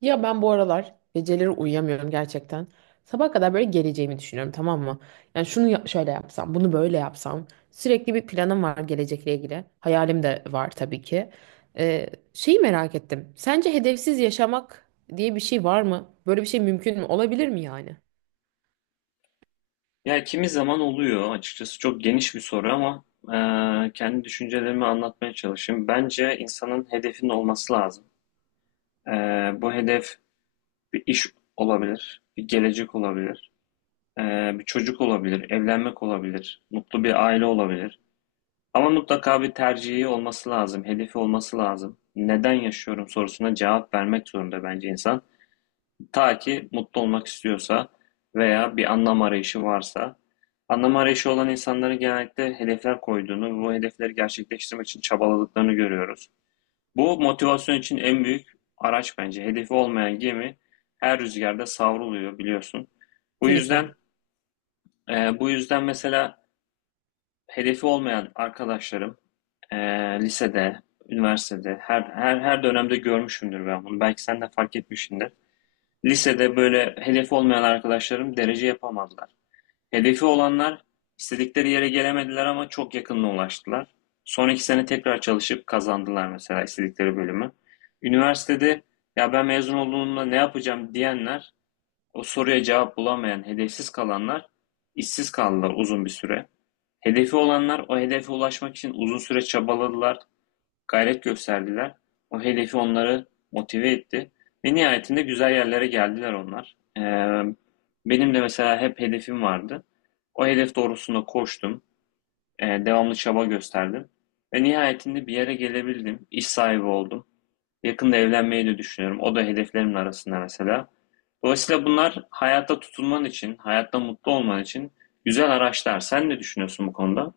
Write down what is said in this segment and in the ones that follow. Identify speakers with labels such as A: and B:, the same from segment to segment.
A: Ya ben bu aralar geceleri uyuyamıyorum gerçekten. Sabaha kadar böyle geleceğimi düşünüyorum, tamam mı? Yani şöyle yapsam, bunu böyle yapsam. Sürekli bir planım var gelecekle ilgili. Hayalim de var tabii ki. Şeyi merak ettim. Sence hedefsiz yaşamak diye bir şey var mı? Böyle bir şey mümkün mü? Olabilir mi yani?
B: Ya kimi zaman oluyor açıkçası çok geniş bir soru ama kendi düşüncelerimi anlatmaya çalışayım. Bence insanın hedefinin olması lazım. E, bu hedef bir iş olabilir, bir gelecek olabilir, e, bir çocuk olabilir, evlenmek olabilir, mutlu bir aile olabilir. Ama mutlaka bir tercihi olması lazım, hedefi olması lazım. Neden yaşıyorum sorusuna cevap vermek zorunda bence insan. Ta ki mutlu olmak istiyorsa veya bir anlam arayışı varsa, anlam arayışı olan insanların genellikle hedefler koyduğunu ve bu hedefleri gerçekleştirmek için çabaladıklarını görüyoruz. Bu motivasyon için en büyük araç bence. Hedefi olmayan gemi her rüzgarda savruluyor biliyorsun. Bu yüzden
A: Kesinlikle.
B: bu yüzden mesela hedefi olmayan arkadaşlarım e, lisede, üniversitede her dönemde görmüşümdür ben bunu. Belki sen de fark etmişsindir. Lisede böyle hedefi olmayan arkadaşlarım derece yapamadılar. Hedefi olanlar istedikleri yere gelemediler ama çok yakınına ulaştılar. Son iki sene tekrar çalışıp kazandılar mesela istedikleri bölümü. Üniversitede ya ben mezun olduğumda ne yapacağım diyenler, o soruya cevap bulamayan, hedefsiz kalanlar işsiz kaldılar uzun bir süre. Hedefi olanlar o hedefe ulaşmak için uzun süre çabaladılar, gayret gösterdiler, o hedefi onları motive etti ve nihayetinde güzel yerlere geldiler onlar. Benim de mesela hep hedefim vardı. O hedef doğrusunda koştum, devamlı çaba gösterdim ve nihayetinde bir yere gelebildim, iş sahibi oldum. Yakında evlenmeyi de düşünüyorum. O da hedeflerimin arasında mesela. Dolayısıyla bunlar hayatta tutunman için, hayatta mutlu olman için güzel araçlar. Sen ne düşünüyorsun bu konuda?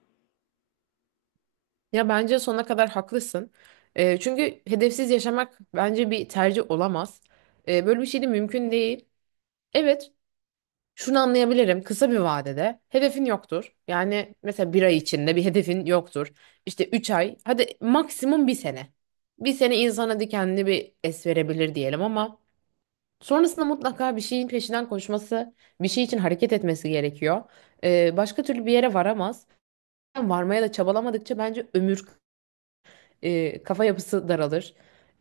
A: Ya bence sonuna kadar haklısın. Çünkü hedefsiz yaşamak bence bir tercih olamaz. Böyle bir şey de mümkün değil. Evet, şunu anlayabilirim. Kısa bir vadede hedefin yoktur. Yani mesela bir ay içinde bir hedefin yoktur. İşte üç ay, hadi maksimum bir sene. Bir sene insana hadi kendini bir es verebilir diyelim, ama sonrasında mutlaka bir şeyin peşinden koşması, bir şey için hareket etmesi gerekiyor. Başka türlü bir yere varamaz. Varmaya da çabalamadıkça bence kafa yapısı daralır.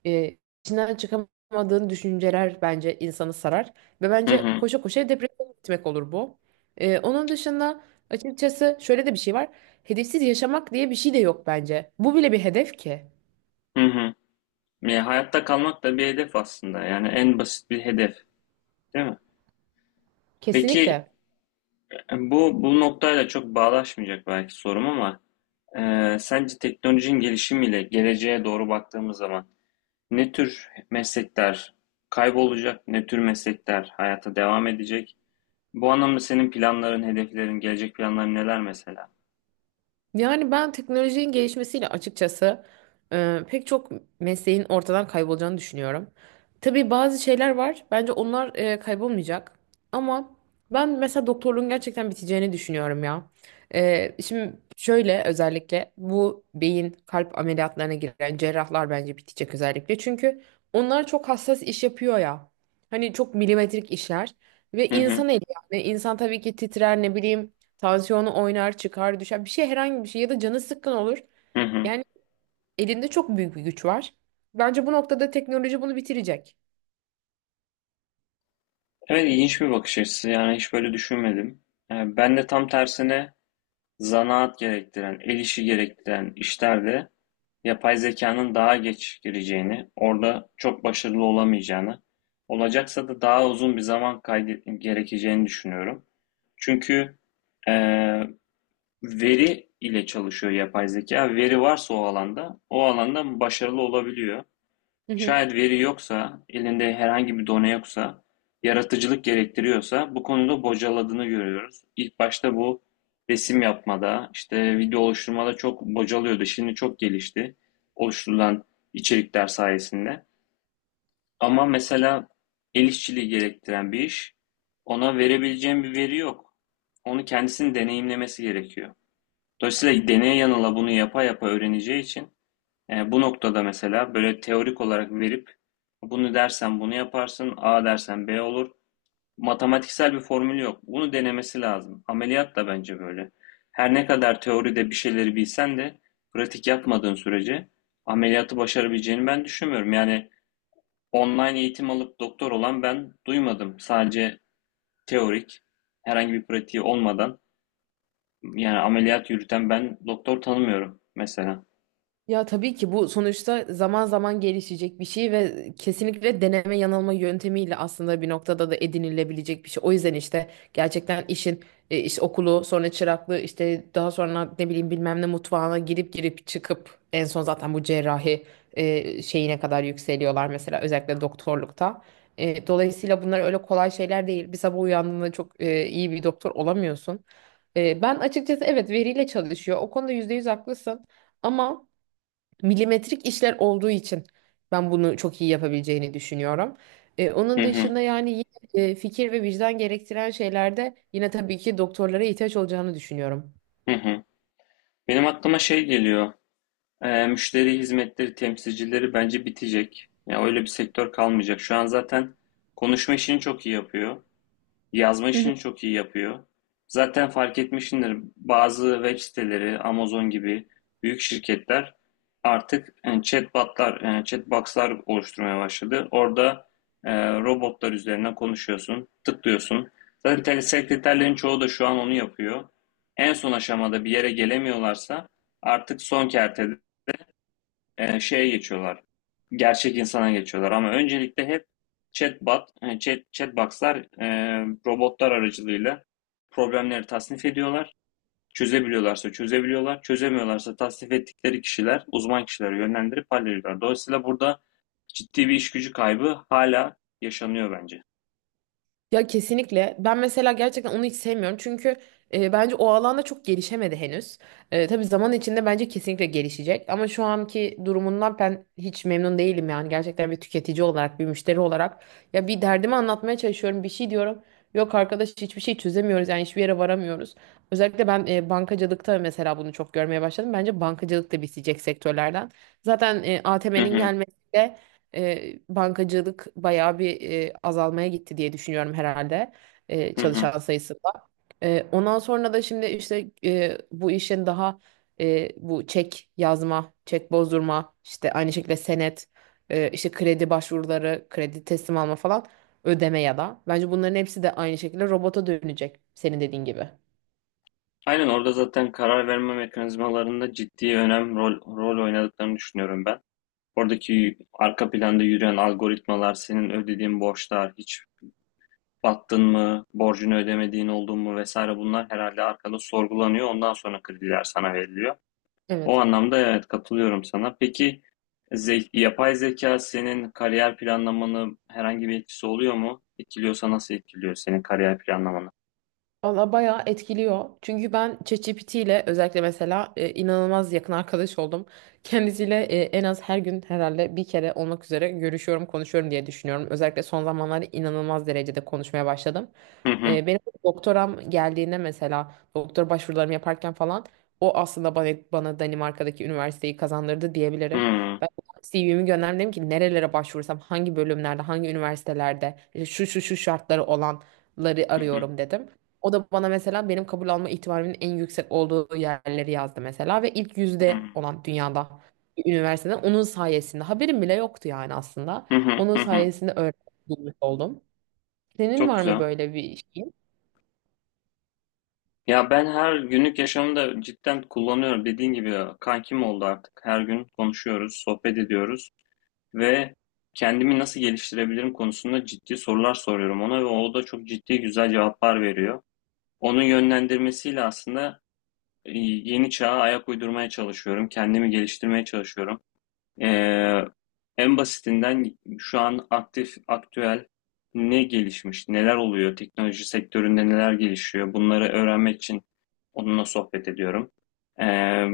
A: E, içinden çıkamadığın düşünceler bence insanı sarar. Ve
B: Hı
A: bence
B: hı.
A: koşa koşa depresyona gitmek olur bu. Onun dışında açıkçası şöyle de bir şey var. Hedefsiz yaşamak diye bir şey de yok bence. Bu bile bir hedef ki.
B: Hı hı. Ya hayatta kalmak da bir hedef aslında. Yani en basit bir hedef, değil mi? Peki
A: Kesinlikle.
B: bu noktayla çok bağdaşmayacak belki sorum ama sence teknolojinin gelişimiyle geleceğe doğru baktığımız zaman ne tür meslekler kaybolacak, ne tür meslekler hayata devam edecek? Bu anlamda senin planların, hedeflerin, gelecek planların neler mesela?
A: Yani ben teknolojinin gelişmesiyle açıkçası pek çok mesleğin ortadan kaybolacağını düşünüyorum. Tabii bazı şeyler var. Bence onlar kaybolmayacak. Ama ben mesela doktorluğun gerçekten biteceğini düşünüyorum ya. Şimdi şöyle, özellikle bu beyin kalp ameliyatlarına giren cerrahlar bence bitecek özellikle. Çünkü onlar çok hassas iş yapıyor ya. Hani çok milimetrik işler ve
B: Hı hı,
A: insan eli, yani insan tabii ki titrer, ne bileyim, tansiyonu oynar, çıkar, düşer. Bir şey herhangi bir şey ya da canı sıkkın olur.
B: hı hı.
A: Yani elinde çok büyük bir güç var. Bence bu noktada teknoloji bunu bitirecek.
B: Evet, ilginç bir bakış açısı. Yani hiç böyle düşünmedim. E, ben de tam tersine zanaat gerektiren, el işi gerektiren işlerde yapay zekanın daha geç gireceğini, orada çok başarılı olamayacağını, olacaksa da daha uzun bir zaman gerekeceğini düşünüyorum. Çünkü eee, veri ile çalışıyor yapay zeka. Veri varsa o alanda, o alanda başarılı olabiliyor. Şayet veri yoksa, elinde herhangi bir done yoksa, yaratıcılık gerektiriyorsa bu konuda bocaladığını görüyoruz. İlk başta bu resim yapmada, işte video oluşturmada çok bocalıyordu. Şimdi çok gelişti oluşturulan içerikler sayesinde. Ama mesela el işçiliği gerektiren bir iş, ona verebileceğim bir veri yok. Onu kendisinin deneyimlemesi gerekiyor. Dolayısıyla deneye yanıla bunu yapa yapa öğreneceği için bu noktada mesela böyle teorik olarak verip bunu dersen bunu yaparsın, A dersen B olur. Matematiksel bir formülü yok. Bunu denemesi lazım. Ameliyat da bence böyle. Her ne kadar teoride bir şeyleri bilsen de pratik yapmadığın sürece ameliyatı başarabileceğini ben düşünmüyorum. Yani online eğitim alıp doktor olan ben duymadım. Sadece teorik, herhangi bir pratiği olmadan yani ameliyat yürüten ben doktor tanımıyorum mesela.
A: Ya tabii ki bu sonuçta zaman zaman gelişecek bir şey ve kesinlikle deneme yanılma yöntemiyle aslında bir noktada da edinilebilecek bir şey. O yüzden işte gerçekten iş okulu, sonra çıraklığı, işte daha sonra ne bileyim bilmem ne mutfağına girip çıkıp en son zaten bu şeyine kadar yükseliyorlar mesela, özellikle doktorlukta. Dolayısıyla bunlar öyle kolay şeyler değil. Bir sabah uyandığında çok iyi bir doktor olamıyorsun. Ben açıkçası, evet, veriyle çalışıyor. O konuda %100 haklısın, ama milimetrik işler olduğu için ben bunu çok iyi yapabileceğini düşünüyorum.
B: Hı
A: Onun
B: hı,
A: dışında yani yine, fikir ve vicdan gerektiren şeylerde yine tabii ki doktorlara ihtiyaç olacağını düşünüyorum.
B: hı hı. Benim aklıma şey geliyor. Müşteri hizmetleri temsilcileri bence bitecek. Yani öyle bir sektör kalmayacak. Şu an zaten konuşma işini çok iyi yapıyor. Yazma işini çok iyi yapıyor. Zaten fark etmişsindir, bazı web siteleri, Amazon gibi büyük şirketler artık chatbotlar, chatboxlar oluşturmaya başladı. Orada robotlar üzerinden konuşuyorsun, tıklıyorsun. Zaten telesekreterlerin çoğu da şu an onu yapıyor. En son aşamada bir yere gelemiyorlarsa artık son kertede şeye geçiyorlar. Gerçek insana geçiyorlar ama öncelikle hep chatbot, chatbox'lar e, robotlar aracılığıyla problemleri tasnif ediyorlar. Çözebiliyorlarsa çözebiliyorlar, çözemiyorlarsa tasnif ettikleri kişiler, uzman kişileri yönlendirip hallediyorlar. Dolayısıyla burada ciddi bir iş gücü kaybı hala yaşanıyor bence.
A: Ya kesinlikle. Ben mesela gerçekten onu hiç sevmiyorum. Çünkü bence o alanda çok gelişemedi henüz. Tabii zaman içinde bence kesinlikle gelişecek. Ama şu anki durumundan ben hiç memnun değilim yani. Gerçekten bir tüketici olarak, bir müşteri olarak. Ya bir derdimi anlatmaya çalışıyorum, bir şey diyorum. Yok arkadaş, hiçbir şey çözemiyoruz, yani hiçbir yere varamıyoruz. Özellikle ben bankacılıkta mesela bunu çok görmeye başladım. Bence bankacılık da bitecek sektörlerden. Zaten
B: Hı
A: ATM'nin
B: hı,
A: gelmesi, bankacılık bayağı bir azalmaya gitti diye düşünüyorum herhalde,
B: hı hı.
A: çalışan sayısında. Ondan sonra da şimdi bu işin bu çek yazma, çek bozdurma, işte aynı şekilde senet, işte kredi başvuruları, kredi teslim alma falan, ödeme ya da. Bence bunların hepsi de aynı şekilde robota dönecek, senin dediğin gibi.
B: Aynen, orada zaten karar verme mekanizmalarında ciddi önem rol oynadıklarını düşünüyorum ben. Oradaki arka planda yürüyen algoritmalar, senin ödediğin borçlar, hiç battın mı, borcunu ödemediğin oldun mu vesaire bunlar herhalde arkada sorgulanıyor. Ondan sonra krediler sana veriliyor. O
A: Evet.
B: anlamda evet, katılıyorum sana. Peki yapay zeka senin kariyer planlamanı herhangi bir etkisi oluyor mu? Etkiliyorsa nasıl etkiliyor senin kariyer planlamanı?
A: Valla bayağı etkiliyor. Çünkü ben ChatGPT ile özellikle mesela inanılmaz yakın arkadaş oldum. Kendisiyle en az her gün herhalde bir kere olmak üzere görüşüyorum, konuşuyorum diye düşünüyorum. Özellikle son zamanlarda inanılmaz derecede konuşmaya başladım.
B: Hı hı.
A: Benim doktoram geldiğinde mesela doktor başvurularımı yaparken falan o aslında bana Danimarka'daki üniversiteyi kazandırdı
B: Hı
A: diyebilirim.
B: hı.
A: Ben CV'mi gönderdim, dedim ki nerelere başvursam, hangi bölümlerde hangi üniversitelerde, işte şu şu şu şartları olanları
B: Hı hı.
A: arıyorum dedim. O da bana mesela benim kabul alma ihtimalimin en yüksek olduğu yerleri yazdı mesela, ve ilk
B: Hı hı.
A: yüzde olan dünyada bir üniversiteden onun sayesinde haberim bile yoktu yani aslında.
B: Hı hı.
A: Onun
B: Hı hı.
A: sayesinde öğrenmiş oldum. Senin
B: Çok
A: var mı
B: güzel.
A: böyle bir şey?
B: Ya ben her günlük yaşamımda cidden kullanıyorum. Dediğin gibi kankim oldu artık. Her gün konuşuyoruz, sohbet ediyoruz ve kendimi nasıl geliştirebilirim konusunda ciddi sorular soruyorum ona ve o da çok ciddi güzel cevaplar veriyor. Onun yönlendirmesiyle aslında yeni çağa ayak uydurmaya çalışıyorum, kendimi geliştirmeye çalışıyorum. Ee, En basitinden şu an aktif, aktüel ne gelişmiş, neler oluyor, teknoloji sektöründe neler gelişiyor, bunları öğrenmek için onunla sohbet ediyorum. Ee,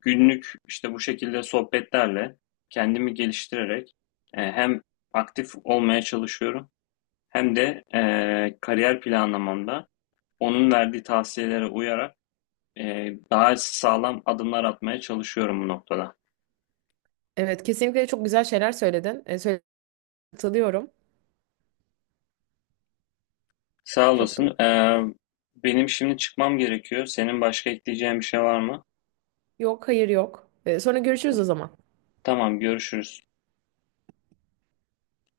B: Günlük işte bu şekilde sohbetlerle kendimi geliştirerek hem aktif olmaya çalışıyorum hem de kariyer planlamamda onun verdiği tavsiyelere uyarak e, daha sağlam adımlar atmaya çalışıyorum bu noktada.
A: Evet, kesinlikle çok güzel şeyler söyledin. Katılıyorum.
B: Sağ
A: Çok da...
B: olasın. Benim şimdi çıkmam gerekiyor. Senin başka ekleyeceğin bir şey var mı?
A: Yok, hayır, yok. Sonra görüşürüz o zaman.
B: Tamam, görüşürüz.